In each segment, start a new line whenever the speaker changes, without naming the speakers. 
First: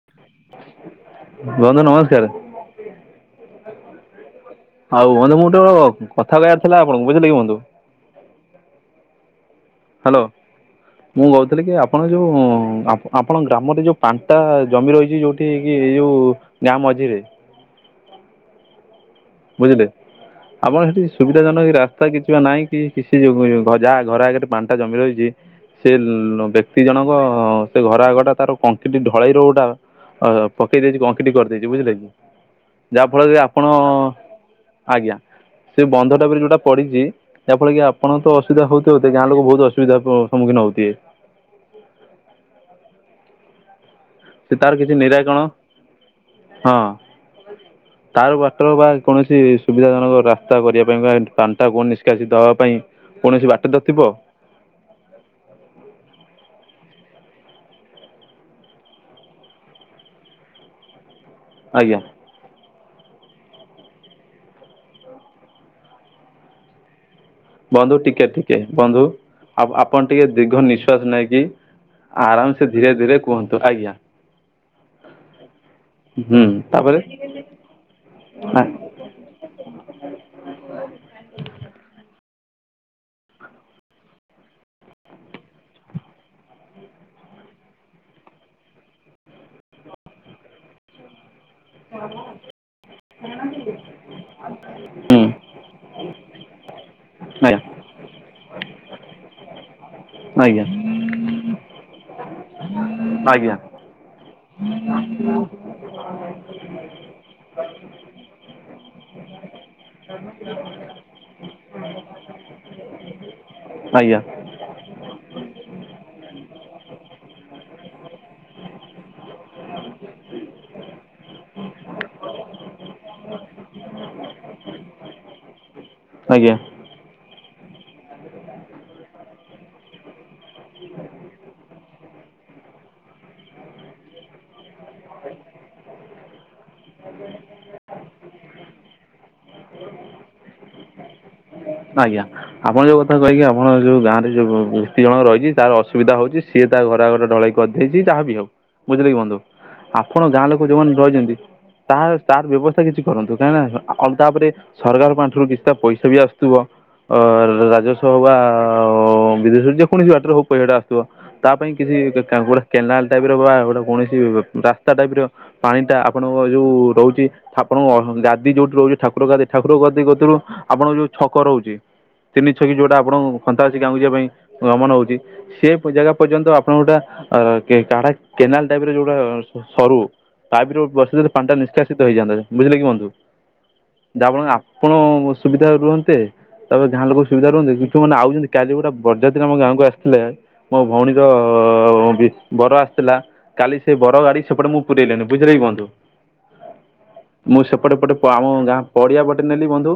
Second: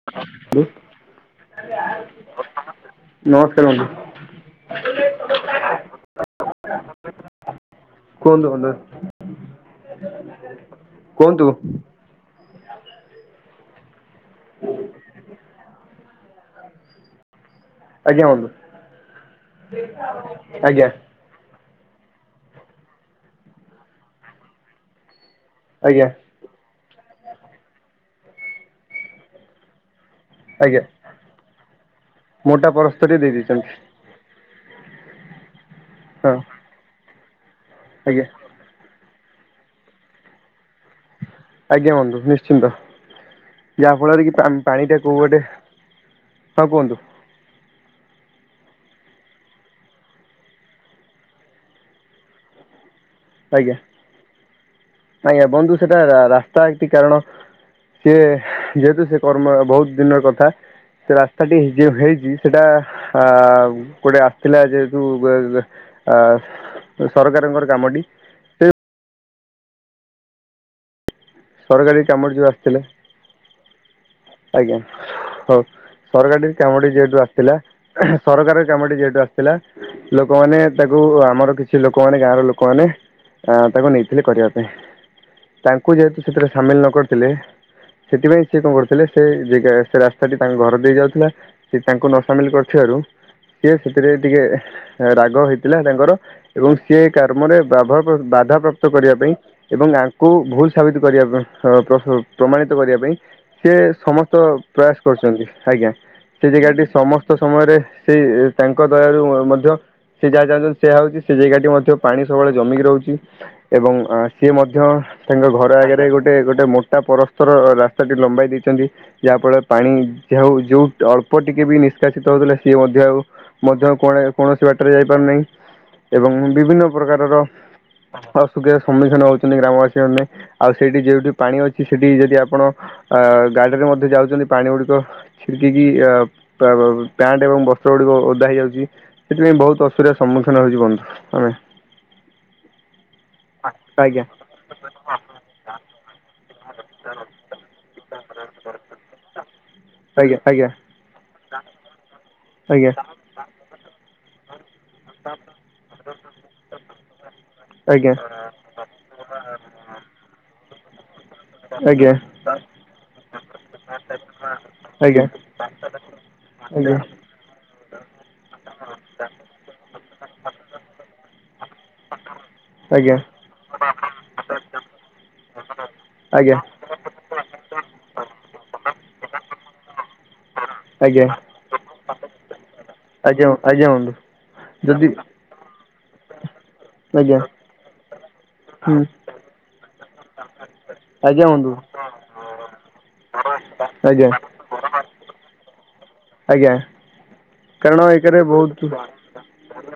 ବନ୍ଧୁ ନମସ୍କାର। ଆଉ ବନ୍ଧୁ ମୁଁ ଗୋଟେ
ନମସ୍କାର ବନ୍ଧୁ
କଥା କହିବାର ଥିଲା ଆପଣଙ୍କୁ ବୁଝିଲେ କି ବନ୍ଧୁ।
କୁହନ୍ତୁ,
ହ୍ୟାଲୋ ମୁଁ
କୁହନ୍ତୁ, କୁହନ୍ତୁ।
କହୁଥିଲି କି ଆପଣ ଯୋଉ ଆପଣଙ୍କ ଗ୍ରାମରେ ଯୋଉ ପାଣ୍ଟା ଜମି ରହିଚୁ ଯୋଉଠି କି ଏଇ ଯୋଉ ଗାଁଆ ମଝିରେ।
ଆଜ୍ଞା, ବନ୍ଧୁ।
ବୁଝିଲେ ଆପାଣ
ଆଜ୍ଞା
ସେଠି ସୁବିଧା ଜନକ ରାସ୍ତା କିଛି ବା ନାଇଁ କି କିଛି ଯଉ ଯାହା ଘର ଆଗରେ ପାଣ୍ଟା ଜମି ରହିଚି। ସେ
ଆଜ୍ଞା
ବ୍ୟକ୍ତି ଜଣକ ସେ ଘର ଆଗଟା ତାର କଂକ୍ରିଟ ଢଳେଇ ରୋଡ଼ ଟା
ଆଜ୍ଞା
ପକେଇ ଦେଇଚି କଂକ୍ରିଟ କରିଦେଇଚି ବୁଝିଲେ କି
ମୋଟା
ଯାହା
ପରସ୍ତରୀ ଦେଇ
ଫଳରେ ଆପଣ
ଦେଇଛନ୍ତି
ଆଜ୍ଞା ସେ ବନ୍ଧଟା
ହଁ
ବିରେ ଯୋଉଟା ପଡ଼ିଚି ଯାହା ଫଳ କି ଆପଣ
ଆଜ୍ଞା
ତ ଅସୁବିଧା ହୋଉଥିବ ଗାଁଆ ଲୋକ ବୋହୁତ ଅସୁବିଧା ସମ୍ମଖୀନ ହୋଉଥିବେ।
ଆଜ୍ଞା, ବନ୍ଧୁ ନିଶ୍ଚିନ୍ତ ଯାହା ଫଳରେ କି ତ
ସେ
ଆମ
ତାର କିଛି
ପାଣିଟା କୋଉ
ନିରାକରଣ
ବାଟେ ହଁ କୁହନ୍ତୁ।
ତାର ୱଟର ବା କୌଣସି ସୁବିଧାଜନକ ରାସ୍ତା କରିବା ପାଇଁ ବା ପାଣିଟା କୁଆଡେ ନିଷ୍କାସିତ ହବା ପାଇଁ କୌଣସି ବାଟ ତଥିବ?
ନାଇଁ ଆ ବନ୍ଧୁ ସେଟା ରା ରାସ୍ତା ହେଇଛି କାରଣ ସେ ଯେହେତୁ ସେ କର୍ମ ବହୁତ୍ ଦିନର କଥା ସେ ରାସ୍ତାଟି ଯଉ
ଆଜ୍ଞା
ହେଇଛି। ସେଟା ଆ ଗୋଟେ ଆସିଥିଲା ଯେହେତୁ ବେ [unintelligible] ସରକାରଙ୍କର
ବନ୍ଧୁ ଟିକେ ଟିକେ ବନ୍ଧୁ ଆ ଆପଣ ଟିକେ ଦୀର୍ଘ ନିଶ୍ୱାସ ନେଇ କି
ସରକାରୀ କାମରେ ଯୋଉ
ଆରାମ ସେ
ଆସିଥିଲେ
ଧୀରେ ଧୀରେ କୁହନ୍ତୁ ଆଜ୍ଞା।
ଆଜ୍ଞା ହଉ ସରକାର
ହୁଁ
ଟି କାମଟି
ତାପରେ ହୁଁ
ଯେହେତୁ ଆସିଥିଲା ସରକାର
ଆଜ୍ଞା
କାମଟି ଯେହେତୁ ଆସି ଥିଲା ଲୋକମାନେ ତାକୁ ଆମର କିଛି ଲୋକ ମାନେ ଗାଁ ର ଲୋକମାନେ ଆ ତାକୁ ନେଇଥିଲେ କରିବା ପାଇଁ। ତାଙ୍କୁ ଯେହେତୁ ସେଥିରେ ସାମିଲ୍ ନ କରିଥିଲେ ସେଥିପାଇଁ ସେ କଣ କରିଥିଲେ ସେ ଜେଗା ସେ ରାସ୍ତା ଟି ତାଙ୍କ ଘର ଦେଇ ଯାଉଥିଲା ସେ ତାଙ୍କୁ ନ ସାମିଲ୍ କରି ଥିବାରୁ ସିଏ ସେଥିରେ ଟିକେ ରାଗ ହେଇଥିଲା ତାଙ୍କର ଏବଂ ସିଏ କର୍ମରେ ବାଧାପ୍ର ବାଧାପ୍ରାପ୍ତ କରିବା ପାଇଁ ଏବଂ ଆଙ୍କୁ
ଆଜ୍ଞା ଆଜ୍ଞା
ଭୁଲ୍ ସାବିତ୍ କରିବା ପାଇଁ। [unintelligible] ପ୍ରମାଣିତ କରିବା ପାଇଁ ସିଏ ସମସ୍ତ ପ୍ରୟାସ କରୁଛନ୍ତି ଆଜ୍ଞା। ସେ ଜାଗାଟି ସମସ୍ତ ସମୟରେ ସେଇ ତାଙ୍କ ଦୟାରୁ ମଧ୍ୟ ସେ ଯାହା ଚାହୁଁ ଛନ୍ତି ସେଇଆ ହଉଛି ସେ ଜାଗା ଟି ମଧ୍ୟ ପାଣି ସବୁବେଳେ ଜମିକି ରହୁଛି ଏବଂ
ଆଜ୍ଞା
ସିଏ ମଧ୍ୟ ତାଙ୍କ ଘର ଆଗରେ ଗୋଟେ ଗୋଟ ମୋଟା ପରସ୍ତର ରାସ୍ତାଟି ଲମ୍ବାଇ ଦେଇଛନ୍ତି। ଯାହା ଫଳରେ ପାଣି ଯା ହଉ ଯୋଉ ଅଳ୍ପ ଟିକେ ବି ନିଷ୍କାସିତ ହଉଥିଲା ସିଏ ମଧ୍ୟ ଆଉ ମଧ୍ୟ କୁଆଡେ କୌଣସି ବାଟରେ ଯାଇପାରୁନାହିଁ ଏବଂ
ଆଜ୍ଞା
ବିଭିନ୍ନ ପ୍ରକାରର ଅସୁୁବିଧା ସମ୍ମୁଖୀନ ହଉଛନ୍ତି ଗ୍ରାମବାସୀ ମାନେ। ଆଉ ସେଇଠି ଯୋଉଠି ପାଣି ଅଛି ସେଠି ଯଦି ଆପଣ ଅ ଗାଡିରେ ମଧ୍ୟ ଯାଉଛନ୍ତି ପାଣି ଗୁଡିକ ଛିଟିକି କିି ଅ ପ୍ୟାଣ୍ଟ ଏବଂ ବସ୍ତ୍ର ଗୁଡ଼ିକ ଓଦା ହେଇଯାଉଛି। ସେଥିପାଇଁ ବହୁତ୍ ଅସୁବିଧା ସମ୍ମୁୀନ ହେଉଛି ବନ୍ଧୁ ଆମେ।
ଆଜ୍ଞା ଆପଣ ଯୋଉ କଥା କହିକି ଆପଣ ଯୋଉ
ଆଜ୍ଞା
ଗାଁରେ ଯୋଉ ବ୍ୟକ୍ତି ଜଣଙ୍କ ରହିଛି ତାର ଅସୁବିଧା ହଉଛି ସିଏ ତା ଘର ଆଗରେ ଢଳେଇ କରିଦେଇଛି ଯାହା ବି ହଉ ବୁଝିଲେ କି ବନ୍ଧୁ। ଆପଣ
ଆଜ୍ଞା
ଗାଁ ଲୋକ
ଆଜ୍ଞା
ଯୋଉମାନେ ରହିଛନ୍ତି ତା ତାର ବ୍ୟବସ୍ଥା
ଆଜ୍ଞା
କିଛି କରନ୍ତୁ କାହିଁକି ନା ଆ ଆଉ ତାପରେ ସରକାର ପାଣ୍ଠିରୁ କିଛିଟା ପଇସା ବି ଆସୁଥିବ ରାଜସ୍ୱ
ଆଜ୍ଞା
ହଉ ବା ଆଉ [unintelligible] ତା ପାଇଁ କିଛି
ଆଜ୍ଞା
ଗୋଟେ କେନାଲ ଟାଇପ୍ ର ବା ଗୋଟେ କୌଣସି ରାସ୍ତା ଟାଇପ୍
ଆଜ୍ଞା
ର ପାଣି ଟା ଆପଣଙ୍କ ଯୋଉ
ଆଜ୍ଞା
ରହୁଛି। ଆପଣଙ୍କ ଗାଦି ଯୋଉଠି ରହୁଛି ଠାକୁର ଗାଦି ଠାକୁର ଗାଦି କତିରୁ ଆପଣଙ୍କ ଯୋଉ ଛକ ରହୁଛି। ତିନି ଛକି ଯୋଉଟା ଆପଣଙ୍କୁ
ଆଜ୍ଞା
ଖନ୍ତା ଆସି ଗାଁକୁ ଯିବା ପାଇଁ ଗମନ ହଉଛି ସେ ଜାଗା ପର୍ଯ୍ୟନ୍ତ ଆପଣ ଗୋଟା କାଢା କେନାଲ ଟାଇପ୍ ରେ ଯୋଉଟା ସରୁ ପାଇପ୍ ରୁ ବସିଲେ
ଆଜ୍ଞା ଆଜ୍ଞା
ତ ପାଣିଟା ନିଷ୍କାସିତ ହେଇଯାଆନ୍ତା ବୁଝିଲେ କି ବନ୍ଦୁ।
ଆଜ୍ଞା ଆଜ୍ଞା ବନ୍ଧୁ
[unintelligible] ଆପଣ।
ଯଦି
ସୁବିଧା ରୁହନ୍ତେ ତାପରେ ଗାଁ ଲୋକ
ଆଜ୍ଞା
ସୁବିଧା ରୁହନ୍ତେ ଯଉମାନେ ଆଉଚନ୍ତି କାଲି ଗୋଟେ
ହୁଁ
ବର୍ ଯାତ୍ରି ମୋ ଗାଁକୁ ଆସିଥିଲେ ମୋ ଭଉଣୀର
ଆଜ୍ଞା ବନ୍ଧୁ
ବି ବର ଆସିଥିଲା। କାଲି ସେ ବର
ଆଜ୍ଞା
ଗାଡି ସେପଟେ ମୁଁ ପୁରେଇଲିନି ବୁଝିଲ କି ବନ୍ଧୁ।
ଆଜ୍ଞା
ମୁଁ ସେପଟେ
କାରଣ
ପଟେ
ଏକରେ
ଆମ ଗାଁ
ବହୁତ
ପଡିଆ ପଟେ ନେଲି ବନ୍ଧୁ।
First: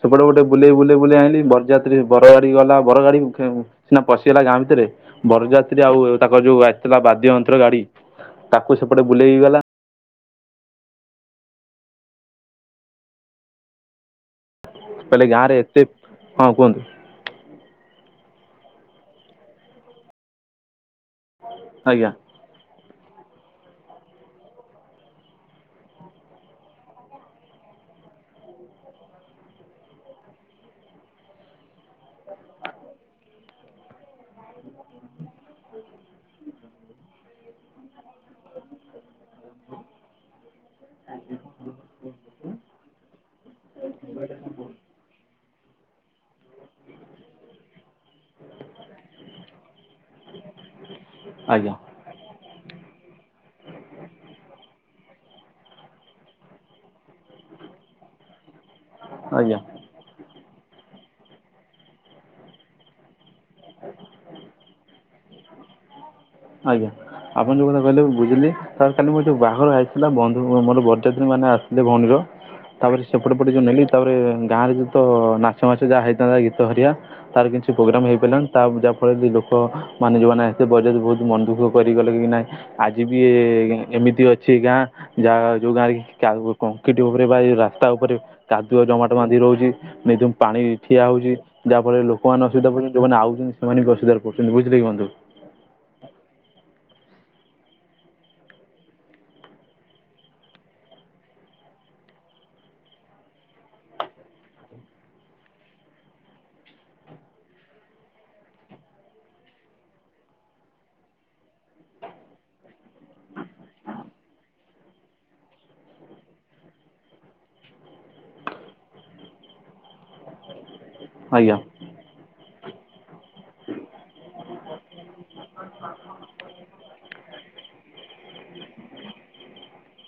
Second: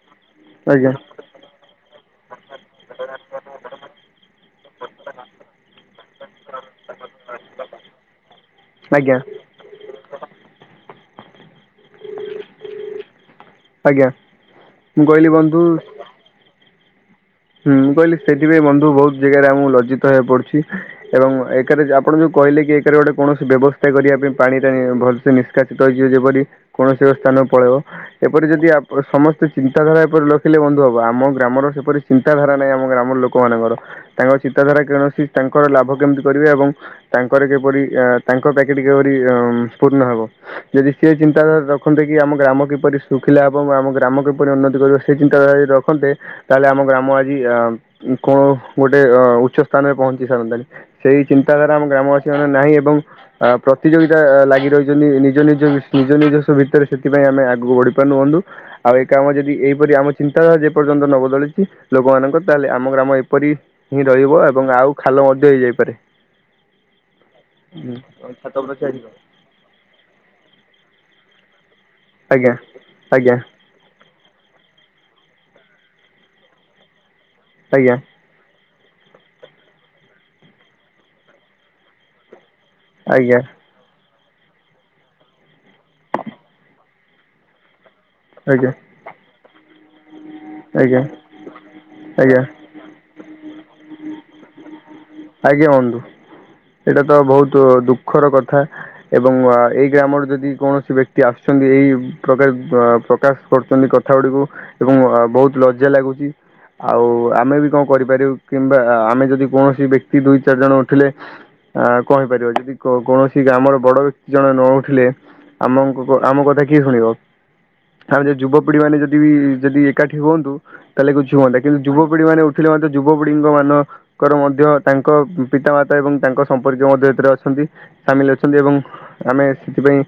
ସେପଟେ ଗୋଟେ ବୁଲେଇ
ଆଜ୍ଞା
ବୁଲେଇ ବୁଲେଇ ଆଇଲି ବରଜା ରେ ବର ଗାଡି ଗଲା ବର ଗାଡି ସିନା ପଶିଗଲା ଗାଁ ଭିତରେ ବରଯାତ୍ରୀ ଆଉ ତାଙ୍କର ଯୋଉ ଆସିଥିଲା ବାଦ୍ୟ ଯନ୍ତ୍ର ଗାଡି ତାକୁ ସେପଟେ
ଆଜ୍ଞା
ବୁଲେଇ ଗଲା।
ଆଜ୍ଞା। ମୁଁ
କହିଲେ
କହିଲି
ଗାଁ ରେ
ବନ୍ଧୁ
ଏତେ ପ୍ ହଁ କୁହନ୍ତୁ।
ହୁଁ ମୁଁ କହିଲି ସେଇଥିପାଇଁ ବନ୍ଧୁ ବହୁତ୍ ଜାଗାରେ ଆମକୁ ଲଜିତ ହେଵାକୁ ପଡୁଛି ଏବଂ ଏକେରେ
ଆଜ୍ଞା
ଆପଣ ଯୋଉ କହିଲେ କି ଏକେରେ ଗୋଟେ କୌଣସି ବ୍ୟବସ୍ଥା କରିବା ପାଇଁ ପାଣିଟା ଭଲସେ ନିଷ୍କାସିତ ହେଇଯିବ ଯେପରି‌। କୌଣସି ଏକ ସ୍ଥାନ କୁ ପଳେଇବ ଏପରି ଯଦି ଆପ ସମସ୍ତେ ଚିନ୍ତାଧାରା ଏପରି ରଖିଲେ ବନ୍ଧୁ ହବ ଆମ ଗ୍ରାମର ସେପରି ଚିନ୍ତାଧାରା ନାହିଁ ଆମ ଗ୍ରାମର ଲୋକ ମାନଙ୍କର ତାଙ୍କ ଚିନ୍ତାଧାରା କୌଣସି ତାଙ୍କର ଲାଭ କେମିତି କରିବେ ଏବଂ ତାଙ୍କର କିପରି ଏ ତାଙ୍କ ପ୍ୟାକେଟ କିପରି ପୂର୍ଣ୍ଣ ହବ ଯଦି ସିଏ ଚିନ୍ତାଧାରା ରଖନ୍ତେ କି ଆମ ଗ୍ରାମ କିପରି ଶୁଖିଲା ହେବ ଆମ ଗ୍ରାମ କିପରି ଉନ୍ନତି କରିବ ସେ ଚିନ୍ତା ଯଦି ରଖନ୍ତେ ତାହେଲେ ଆମ ଗ୍ରାମ ଆଜି ଆ କଣ ଗୋଟେ ଅ ଉଚ୍ଚ ସ୍ଥାନରେ ପହଞ୍ଚି ସାରନ୍ତାନି। ସେଇ ଚିନ୍ତାଧାରା
ଆଜ୍ଞା
ଆମ ଗ୍ରାମବାସୀ ମାନେ ନାହିଁ ଏବଂ ଆ ପ୍ରତିଯୋଗିତା ଲାଗି ରହିଛନ୍ତି ନିଜ ନିଜ ନିଜ ନିଜ ଭିତରେ ସେଥିପାଇଁ ଆମେ ଆଗକୁ ବଢି ପରିନୁ ବନ୍ଧୁ ଆଉ ଏକାମ ଯଦି
ଆଜ୍ଞା।
ଏହିପରି ଆମ ଚିନ୍ତାଧାରା ଯେ ପର୍ଯ୍ୟନ୍ତ ନବଦଳି ଲୋକମାନଙ୍କର ତାହେଲେ ଆମ ଗ୍ରାମ ଏପରି ହିଁ ରହିବ ଏବଂ ଆଉ ଖାଲ ମଧ୍ୟ ହେଇଯାଇପାରେ।
ଆଜ୍ଞା ଆପଣ ଯୋଉ କଥା କହିଲେ ବୁଝିଲି ତ କାଲି ମୁଁ ଯୋଉ ବାଘର ଆଇଥିଲା ବନ୍ଧୁ ମୋର ବରଯାତ୍ରୀ ମାନେ ଆସିଥିଲେ ଭଉଣୀର
ଆଜ୍ଞା
ତାପରେ
ଆଜ୍ଞା
ସେପଟେ ପଟେ ଯୋଉ ନେଲି ତାପରେ ଗାଁରେ ଯୁଉ ତ ନାଚ ମାଚ ଯାହା ହେଇଥାନ୍ତା ଗୀତ ହେରିକ ତାର କିଛି
ଆଜ୍ଞା
ପ୍ରୋଗ୍ରାମ ହେଇ ପାରିଲାଣି। ତା ବୁଝାଫଳରେ କି ଲୋକ ମାନେ ଯୁମାନେ ବରଯାତ୍ରୀ ବହୁତ ମନ ଦୁଃଖ କରିଗଲେ କି ନାଇଁ ଆଜି ବି
ଆଜ୍ଞା
ଏମିତି ଅଛି ଗାଁ ଯାହା ଯୋଉ ଗାଁରେ କି କଂକ୍ରିଟ୍ ଉପରେ ବା ରାସ୍ତା ଉପରେ
ଆଜ୍ଞା
କାଦୁଅ ଜମାଟ ବାନ୍ଧି ରହୁଛି। ନେ ଯୋଉ ପାଣି
ଆଜ୍ଞା
ଠିଆ ହଉଛି ଯାହା ଫଳରେ
ଆଜ୍ଞା
ଲୋକମାନେ ଅସୁବିଧା ପୁଣି ଯଉମାନେ ଆଉଚନ୍ତି ସେମାନେ ବି ଅସୁବିଧାରେ ପଡୁଛନ୍ତି ବୁଝିଲେ କି ବନ୍ଧୁ
ଆଜ୍ଞା ବନ୍ଧୁ। ଏଇଟା ତ ବହୁତ ଦୁଃଖର କଥା। ଏବଂ ଏଇ ଗ୍ରାମରେ ଯଦି କୌଣସି ବ୍ୟକ୍ତି ଆସୁଛନ୍ତି ଏଇ ପ୍ରକାର ପ୍ରକାଶ କରୁଛନ୍ତି। କ କଥା ଗୁଡିକୁ ଏବଂ ବହୁତ ଲଜ୍ଜା ଲାଗୁଚି। ଆଉ ଆମେ ବି କଣ କରିପାରିବୁ କିମ୍ବା ଆମେ ଯଦି କୌଣସି ବ୍ୟକ୍ତି ଦୁଇ ଚାରି ଜଣ ଉଠିଲେ ଆ କହେଇପାରିବ ଯଦି କୌଣସି ଗ୍ରାମର ବଡ ବ୍ୟକ୍ତି ଜଣେ ନ ଉଠିଲେ ଆମଙ୍କ ଆମ କଥା କିଏ ଶୁଣିବ? ତାଯୁବପିଢି ମାନେ ଯଦି ବି ଯଦି ଏକାଠି ହୁଅନ୍ତୁ ତାହେଲେ କୁଛୁ
ଆଜ୍ଞା
ହୁଅନ୍ତା କିନ୍ତୁ ଯୁବପିଢି ମାନେ ଉଠିଲେ ମଧ୍ୟ ଯୁବପିଢ଼ି ଙ୍କ ମାନ ଙ୍କର ମଧ୍ଯ ତାଙ୍କ ପିତାମାତା ଏବଂ ତାଙ୍କ ସମ୍ପର୍କୀୟ ମଧ୍ୟ ଏଥିରେ ଅଛନ୍ତି। ସାମିଲ ଅଛନ୍ତି ଏବଂ ଆମେ ସେଥିପାଇଁ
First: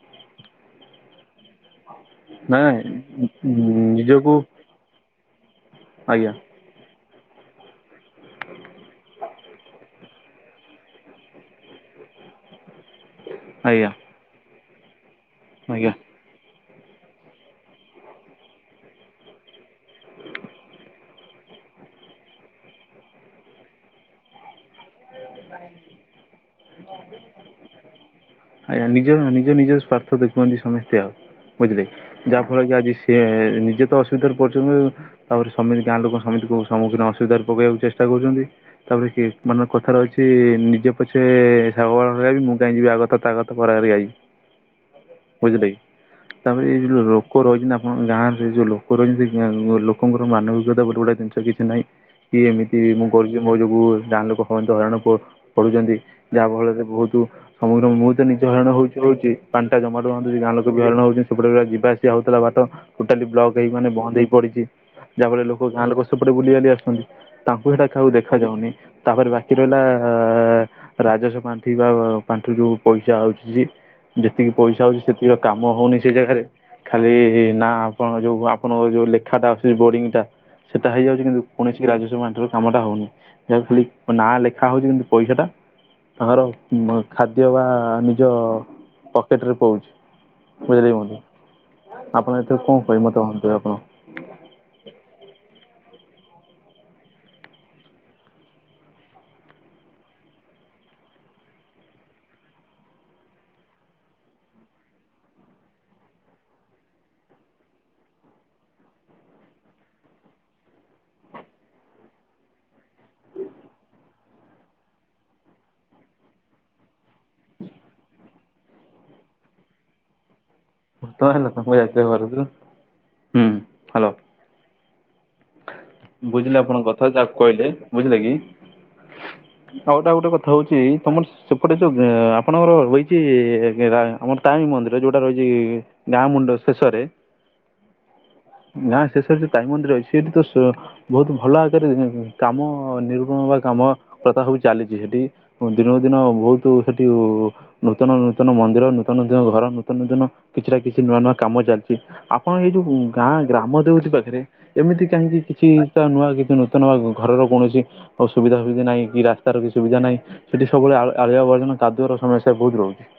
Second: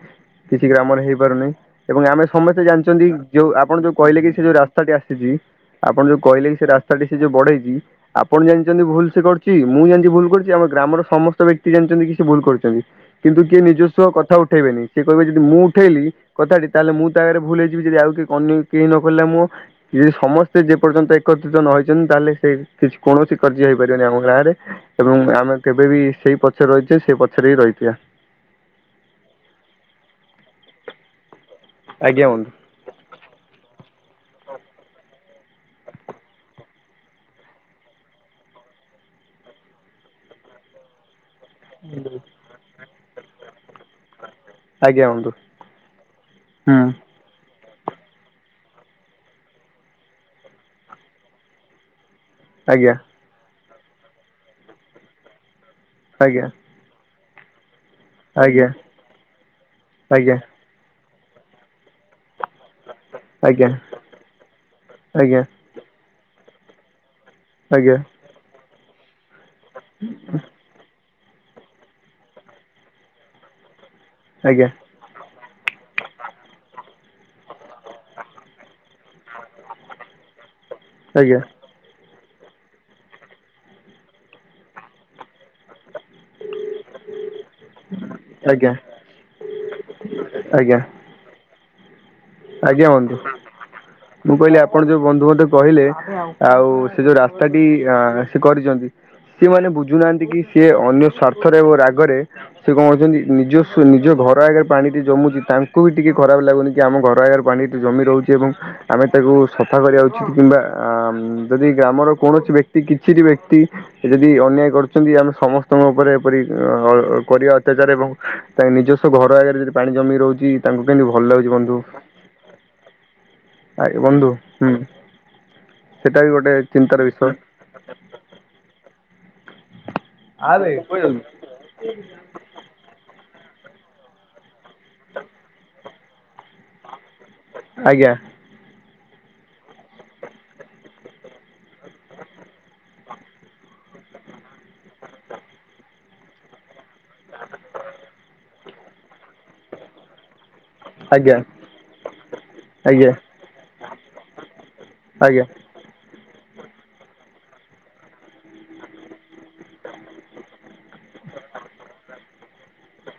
କିଛି ଗ୍ରାମରେ ହେଇପାରୁନି ଏବଂ ଆମେ ସମସ୍ତେ
ନାଇଁ
ଜାଣିଛନ୍ତି ଯେଉଁ ଆପଣ ଯେଉଁ କହିଲେ କି
ନିଜକୁ
ସେ ଯେଉଁ ରା ସ୍ତା ଟି ଆସିଛି ଆପଣ ଯୋଉ
ଆଜ୍ଞା
କହିଲେ କି ସେ ରାସ୍ତା ସେ ଯୋଉ ବଢେଇଛି ଆପଣ ଜାଣିଛନ୍ତି ଭୁଲ୍ ସେ କର ଚି ମୁଁ ଜାଣିଛି ଭୁଲ୍ କରୁଛି ଆମ ଗ୍ରାମର ସମସ୍ତ ବ୍ୟକ୍ତି ଜାଣିଛନ୍ତି କି ସେ ଭୁଲ୍ କରିଛନ୍ତି। କିନ୍ତୁ କିଏ
ଆଜ୍ଞା
ନିଜସ୍ୱ କଥା ଉଠେଇବେନି। ସିଏକହିବ ଯଦି ମୁଁ
ଆଜ୍ଞା
ଉଠେଇଲି କଥା ଟି ତାହେଲେ ମୁଁ ତା ଆଗରେ ଭୁଲ୍ ହେଇଯିବି ଯଦି ଆଉ କିଏ ଅନ୍ୟ କେହି ନ ଖୋଲିଲା ମୁଁ ଯଦି ସମସ୍ତେ ଯେ ପର୍ଯ୍ୟନ୍ତ ଏକତ୍ରିତ ନ ହେଇଛନ୍ତି ତାହେଲେ ସେ କିଛି କୌଣସି କାର୍ଯ୍ୟ ହେଇପାରିବନି ଆମ ଗାଁ ରେ ଏବଂ ଆମେ କେବେ ବି ସେଇ ପଛରେ ରହିଛେ ସେଇ ପଛରେ ହିଁ ରହିଥିବା।
ଆଜ୍ଞା ନିଜ ନିଜ ନିଜ ସ୍ୱାର୍ଥ ଦେଖନ୍ତି ସମସ୍ତେ ଆଉ ବୁଝିଲେକି
ଆଜ୍ଞା ବନ୍ଧୁ
ଯାହାଫଳ କି ଆଜି ସେ ନିଜେ ତ ଅସୁବିଧାରେ ପଡିଛନ୍ତି ତାପରେ ସମିତି ଗାଁ ଲୋକ ସମମିତି କୁ ସମ୍ମୁଖୀନ ଅସୁବିଧାରେ ପକେଇବାକୁ ଚେଷ୍ଟା କରୁଛନ୍ତି। ତାପରେ କି ମାନ କଥା ର ଅଛି ନିଜେ ପଛେ ଶାଗ ବାଳ ମୁଁ କାଇହିଁ ଯିବି ଆକଥା ତାକଥା ହର ହରି ଗାଈ
ଆଜ୍ଞା ବନ୍ଧୁ
ବୁଝିଲେ କି ତାପରେ ଏଯୋଉ ଲୋକ ରହିଛନ୍ତି ଆପଣଙ୍କ ଗାଁ ରେ ଯୋଉ ଲୋକ ରହିଛନ୍ତି ସେ ଲୋକଙ୍କର ମାନବିକତା ଗୋଟେ ଗୁଟେ ଜିନିଷ କିଛି ନାହିଁ। କି ଏମିତି
ଆଜ୍ଞା
ମୁଁ କରୁଛି ମୋ ଯୋଗୁଁ ଗାଁ ଲୋକ ହନ୍ତ ହଇରାଣ ପଢ ପଢୁଛନ୍ତି।
ଆଜ୍ଞା
ଯାହା ଫଳରେ ବହୁତୁ ସମଗ୍ର ମୁଁ ତ ନିଜ
ଆଜ୍ଞା ଆଜ୍ଞା
ହଇରାଣ ହଉଛି ହଉଛି ପାଣିଟା ଜମାଟ ବାନ୍ଧୁଛି ଗାଁ ଲୋକ [unintelligible] ହଉଛି ସେପଟେ ଯିବା ଆସିବା ହଉଥିଲା ବାଟ ଟୋଟାଲି ବ୍ଲକ୍ ହେଇ
ଆଜ୍ଞା
ମାନେ ବନ୍ଦ ହେଇ ପଡିଛି ଯାହା ଫଳ
ଆଜ୍ଞା
ଲୋ ଗାଁ ଲୋକ ସେପଟେ ବୁଲିିବାଲି ଆସୁଛନ୍ତି ତାଙ୍କୁ ହେଇଟା
ଆଜ୍ଞା
ଆଉ ଦେଖାଯାଉନି। ତାପରେ ବାକି ରହିଲା ରାଜସ୍ ପାଣ୍ଠି ବା ପାଣ୍ଠି ଯୋଉ ପଇସା ଆଉଛି ଯେତିକି
ଆଜ୍ଞା
ପଇସା ହଉଛି ସେତିକି କାମ ହଉନି ସେ ଜାଗାରେ ଖାଲି ନା ଆପଣ ଯୋଉ ଆପଣଙ୍କ ଯୋଉ ଲେଖାଟା ଅସୁଚି ବୋରିଙ୍ଗ୍ ଟା ସେଇଟା ହେଇଯାଉଛି
ଆଜ୍ଞା
କିନ୍ତୁ କୌଣସି ରାଜସ୍ଵ [unintelligible] କ୍ଷମତା ହଉନି ଯା ଖାଲି ନାଁ ଲେଖା ହଉଛି କିନ୍ତୁ ପଇସାଟା। ତାଙ୍କର ବୁ ଖାଦ୍ୟ ବା। ଆଁ ନିଜ
ଆଜ୍ଞା
ପକେଟରେ ପଳଉଛି
ଆଜ୍ଞା
ବୁଝିଲେ କି ବନ୍ଧୁ। ଆପଣ ଏଠି କଣ
ଆଜ୍ଞା
କହିବେ
ବନ୍ଧୁ
ମତେ କୁହନ୍ତୁ ଆପଣ?
ମୁଁ କହିଲି ଆପଣ ଯୋଉ ବନ୍ଧୁ ମତେ କହିଲେ ଆଉ ସେ ଯୋଉ ରାସ୍ତାଟି ଆ ସେ କରିଚନ୍ତି। ସେମାନେ ବୁଝୁନାହାନ୍ତି କି ସିଏ ଅନ୍ୟ ସ୍ୱାର୍ଥରେ ଓ ରାଗରେ। ସେ କଣ କରିଛନ୍ତି ନିଜ ସ ନିଜ ଘର ଆଗରେ ପାଣିଟି ଜମୁଛି ତାଙ୍କୁ ବି ଟିକେ ଖରାପ ଲାଗୁନି କି ଆମ ଘ ପ୍ରାୟାର ପାଣିଟି ଜମି ରହୁଛି ଏବଂ। ଆମେ ତାକୁ ସଫା କରିବା ଉଚିତ କିମ୍ବା ଆ ମ ଯଦି ଗ୍ରାମର କୌଣସି ବ୍ୟକ୍ତି କିଛି ଟି ବ୍ୟକ୍ତି। ସେ ଯଦି ଅନ୍ୟାୟ କରୁଛନ୍ତି ଆମେ ସମସ୍ତଙ୍କ ଉପରେ ଏପରି ଅ କରିବା ଅତ୍ୟାଚାର ଏବଂ। ତା ନିଜସ୍ଵ ଘର ଆଗରେ ଯଦି ପାଣି ଜମି ରହୁଛି ତାଙ୍କୁ କେମିତି ଭଲ ଲାଗୁଛି ବନ୍ଧୁ?
ସେ ଘରକୁ। ହୁଁ।
ଆ ଏ ବନ୍ଧୁ ହୁଁ। ସେଟା ବି ଗୋଟେ
ବୁଝିଲି ଆପଣଙ୍କ
ଚିନ୍ତାର
କଥା
ବିଷୟ
ଯାହା କହିଲେ। ବୁଝିଲେ କି ଆଉ ଟା ଆଉ ଗୋଟେ କଥା ହଉଛି ତମର ସେପଟେ ଯଉଁ ଆ ଆପଣଙ୍କର ରହିଛି ଏ ରା ଆମର ତାରିଣୀ ମନ୍ଦିର ଯୋଉଟା ରହିଛି ଗାଁ ମୁଣ୍ଡ ଶେଷରେ।
ଆଜ୍ଞା।
ଗାଁ ଶେଷରେ ଯୋଉ ତାରିଣୀ ମନ୍ଦିର ଅଛି ସେଇଠି ସୁ ବହୁତ ଭଲ [unintelligible] କାମ ନିରୂପଣ ବା କାମ ପ୍ରଥା ସବୁ ଚାଲିଛି ସେଠି ଉଁ ଦିନ ଦିନ ବହୁତୁ ସେଠି ଉ ନୂତନ ନୂତନ ମନ୍ଦିର ନୂତନ ନୂତନ ଘର ନୂତନ ନୂତନ। କିଛି ଟା କିଛି ନୂଆ ନୂଆ
ଆଜ୍ଞା
କାମ ଚାଲିଛି ଆପଣ ଏଇ ଯୋଉଁ
ଆଜ୍ଞା
ଗାଁ ଗ୍ରାମ ଦେବତୀ ପାଖରେ। ଏମିତି କାହିଁକି
ଆଜ୍ଞା।
କିଛି ତ ନୂଆ କିଛି ନୂତନ ଆ ଘରର କୌଣସି। ଓ ସୁବିଧା ସୁବିଧି ନାହିଁ କି ରାସ୍ତାର କିଛି ସୁବିଧା ନାହିଁ। ସେଠି ସବୁବେଳେ ଆଳ ଆଳିଆ ଆବର୍ଜନା କାଦୁଅର ସମସ୍ୟା ବହୁତ ରହୁଛି।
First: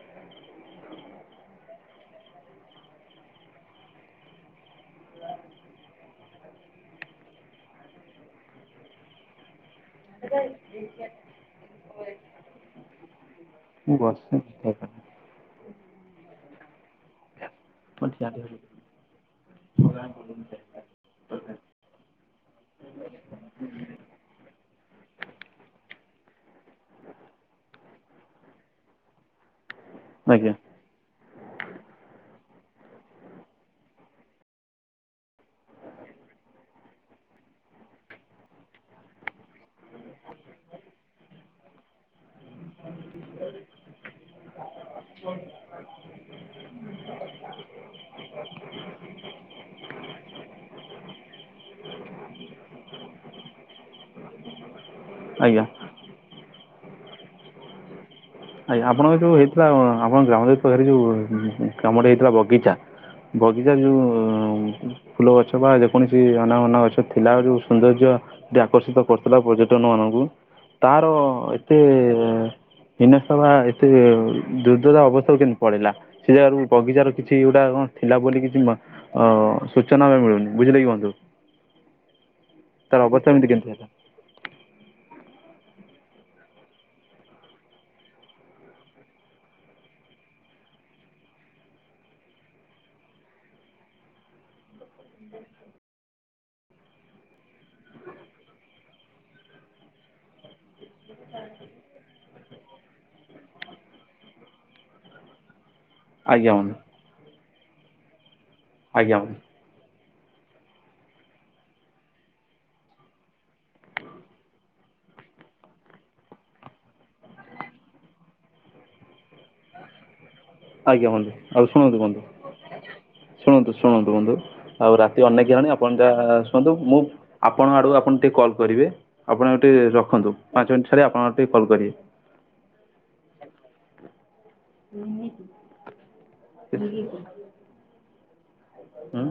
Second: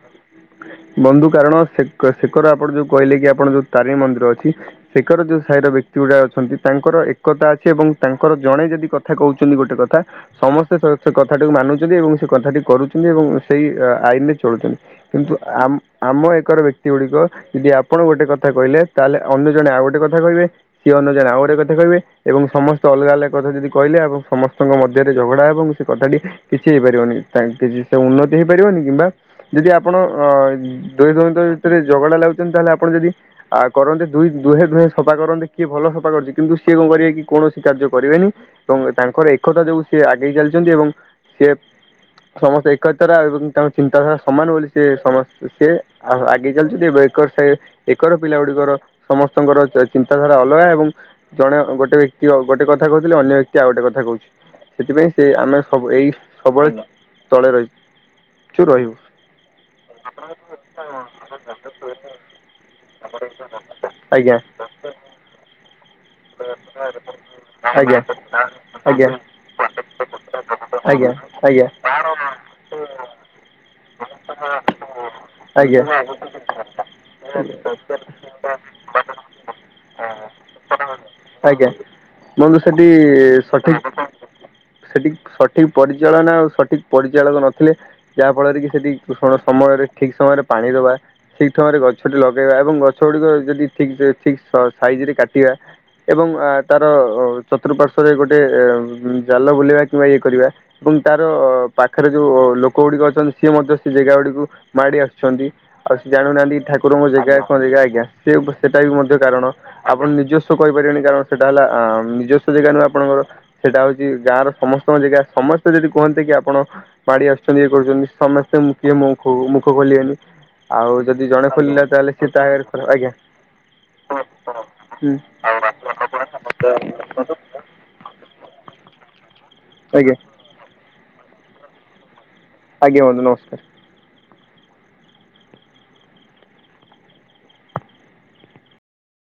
ବନ୍ଧୁ କାରଣ ସେ କ ସେ କରେ ଆପଣ ଯୋଉ କହିଲେ କି ଆପଣ ଯୋଉ ତାରିଣୀ ମନ୍ଦିର ଅଛି। ସେକର ଯଉ ସାହିର ବ୍ୟକ୍ତି ଗୁଡ଼ା ଅଛନ୍ତି ତାଙ୍କର ଏକତା ଅଛି ଏବଂ ତାଙ୍କର ଜଣେ ଯଦି କଥା କହୁଛନ୍ତି ଗୋଟେ କଥା। ସମସ୍ତେ ସ ସେ କଥାଟିକୁ ମାନୁଛନ୍ତି ଏବଂ ସେ କଥାଟି କରୁଛନ୍ତି ଏବଂ ସେଇ
ମୁଁ
ଆ-ଆଇନରେ
ବସିନି
ଚଳୁଛନ୍ତି। କିନ୍ତୁ ଆମ ଆମ ଏକର ବ୍ୟକ୍ତି ଗୁଡିକ ଯଦି ଆ ଆପଣ ଗୋଟେ କଥା କହିଲେ ତାହେଲେ ଅନ୍ୟ ଜଣେ ଆଉ ଗୋଟେ କଥା କହିବେ ସିଏ ଅନ୍ୟ ଜଣେ ଆଉ ଗୋଟେ କଥା କହିବେ। ଏବଂ ସମସ୍ତେ ଅଲଗା ଅଲଗା କଥା ଯଦି କହିଲେ ଏବଂ ସମସ୍ତଙ୍କ ମଧ୍ୟରେ ଝଗଡା ଏବଂ ସେ କଥାଟି। କିଛି ହେଇପାରିବନି ତାଙ୍କ କିଛି ସେ ଉନ୍ନତି ହେଇପାରିବନି କିମ୍ବା ଯଦି ଆପଣ ଅ
ଆଜ୍ଞା
ଦୁହେଁ ଦୁହିଁକ ଭିତରେ ଝଗଡ଼ା ଲାଗୁଛନ୍ତି ତାହେଲେ ଆପଣ ଯଦି। ଆ କରନ୍ତେ ଦୁଇ ଦୁହେଁ ଦୁହେଁ ସଫା କରନ୍ତେ କିଏ ଭଲ ସଫା କରୁଛି କିନ୍ତୁ ସିଏ କଣ କରିବେ କି କୌଣସି କାର୍ଯ୍ୟ କରିବେନି। ଏବଂ ତାଙ୍କର ଏକତା ଯୋଗୁଁ। ସିଏ ଆଗେଇ ଚାଲିଛନ୍ତି ଏବଂ ସିଏ ସମସ୍ତେ ଏକତା ର ଏବଂ ତାଙ୍କ ଚିନ୍ତାଧାରା ସମାନ ବୋଲି। ସିଏ ସମସ୍ତ ସିଏ ଆ-ଆଗେଇ ଚାଲିଛନ୍ତି ଏବେ ଏକର ସାହି। ଏକର ପିଲା ଗୁଡିକର ସମସ୍ତଙ୍କର ଚ-ଚିନ୍ତାଧାରା ଅଲଗା ଏବଂ। ଜଣେ ଅ ଗୋଟେ ବ୍ୟକ୍ତି ଅ ଗୋଟେ କଥା କହୁଥିଲେ ଅନ୍ୟ ବ୍ୟକ୍ତି ଆଉ ଗୋଟେ କଥା କହୁଛି ସେଥିପାଇଁ। ସେ ଆମେ
ଆଜ୍ଞା
ସବୁ ଏଇ ସବୁବେଳେ ତଳେ ରହି।
ଆଜ୍ଞା ଆପଣଙ୍କର ଯୋଉ ହେଇଥିଲା ଅ ଆପଣଙ୍କ ଗ୍ରାମରେ ପାଖରେ ଯୋଉ ଉଁ ଗ୍ରାମଟେ ହେଇଥିଲା ବଗିଚା। ବଗିଚା ଯୋଉ ଉଁ
ଆଜ୍ଞା।
କୁ ଫୁଲ ଗଛ ବା ଯେକୌଣସି ଅନା ବନା ଗଛ ଥିଲା ଆଉ ଯୋଉ
ଆଜ୍ଞା ଆଜ୍ଞା।
ସୌନ୍ଦର୍ଯ୍ୟ। ଟା ଆକର୍ଷିତ
ଆଜ୍ଞା
କରୁଥିଲା ପର୍ଯ୍ୟଟନ ମାନଙ୍କୁ ତାର
ଆଜ୍ଞା।
ଏତେ। ହିନସ୍ତା ବା ଏତେ ଦୁର୍ଦ୍ଦଶା ଅବସ୍ଥା କୁ କେମିତି
ଆଜ୍ଞା।
ପଳେଇଲା? ସେ ଜାଗାରୁ ବଗିଚାର କିଛି ଗୁଟା କଣ ଥିଲା ବୋଲି କିଛି ମ ଅ ସୂଚନା ବି ମିଳୁନି ବୁଝିଲେ କି ବନ୍ଧୁ।
ଆଜ୍ଞା ମୁଁ ସେଠି
ତା'ର ଅବସ୍ଥା ଏମିତି କେମିତି ହେଲା
ସଠିକ। ସେଠି ସଠିକ୍ ପରିଚାଳନା ଆଉ ସଠିକ୍ ପରିଚାଳକ ନଥିଲେ ଯାହାଫଳରେ କି ସେଠି। ଦୂଷଣ ସମୟରେ ଠିକ ସମୟରେ ପାଣି ଦବା। ଠିକ ଠମରେ ଗଛଟି ଲଗେଇବା ଏବଂ ଗଛ ଗୁଡିକ ଯଦି ଠିକ ସେ ଠିକ ସ-ସାଇଜ ରେ କାଟିବା ଏବଂ ଆ, ତାର ଅ, ଚତୁଃପାର୍ଶ୍ଵରେ ଗୋଟେ ଏ ଉଁ, ଜାଲ ବୁଲେଇବା କିମ୍ବା ଇଏ କରିବା। ଏବଂ ତାର ପାଖରେ ଯୋଉ ଲୋକ ଗୁଡିକ ଅଛନ୍ତି ସିଏ ମଧ୍ୟ ସେ ଜାଗା ଗୁଡିକୁ ମାଡ଼ି ଆସୁଛନ୍ତି। ଆଉ ସେ
ଆଜ୍ଞା
ଜାଣୁନାହାନ୍ତି କି
ବନ୍ଧୁ
ଠାକୁରଙ୍କ ଜାଗା କଣ ଜାଗା ଆଜ୍ଞା ସେ ସେଟା ବି
ଆଜ୍ଞା
ମଧ୍ୟ
ବନ୍ଧୁ
କାରଣ। ଆପଣ ନିଜସ୍ୱ କହିପାରିବେନି। କାରଣ ସେଟା ହେଲା ଅଁ, ନିଜସ୍ୱ ଜାଗା ନୁହଁ ଆପଣଙ୍କର। ସେଇଟା ହଉଚି ଗାଁ ର ସମସ୍ତଙ୍କ ଜାଗା। ସମସ୍ତେ ଯଦି କୁହନ୍ତି କି ଆପଣ ମାଡି ଆସୁଛନ୍ତି ଇଏ କରୁଛନ୍ତି ସମସ୍ତେ ମୁ କିଏ ମୋଖୁ ମୁଖ ଖୋଲିିବେନି। ଆଉ
ଆଜ୍ଞା ବନ୍ଧୁ
ଯଦି ଜଣେ
ଆଉ
ଖୋଲିଲା
ଶୁଣନ୍ତୁ
ତାହେଲେ
ବନ୍ଧୁ
ସେ ତାହାର ଖୋଲ। ଆଜ୍ଞା।
ଶୁଣନ୍ତୁ ଶୁଣନ୍ତୁ ବନ୍ଧୁ ଆଉ
ହୁଁ
ରାତି ଅନେକ ହେଲାଣି ଆପଣ ଯାହା ଶୁଅନ୍ତୁ। ମୁଁ ଆ ଆପଣ ଆଡ଼ୁ ଆପଣ ଟିକେ କଲ୍ କରିବେ। ଆପଣ ଏବେ ଟିକେ
ଆଜ୍ଞା
ରଖନ୍ତୁ। ପାଞ୍ଚ ମିନିଟ୍ ଛାଡି ଆପଣ ଟିକେ କଲ୍ କରିବେ।
ଆଜ୍ଞା ବନ୍ଧୁ ନମସ୍କାର।
ଏମିତି [unintelligible] ହୁଁ।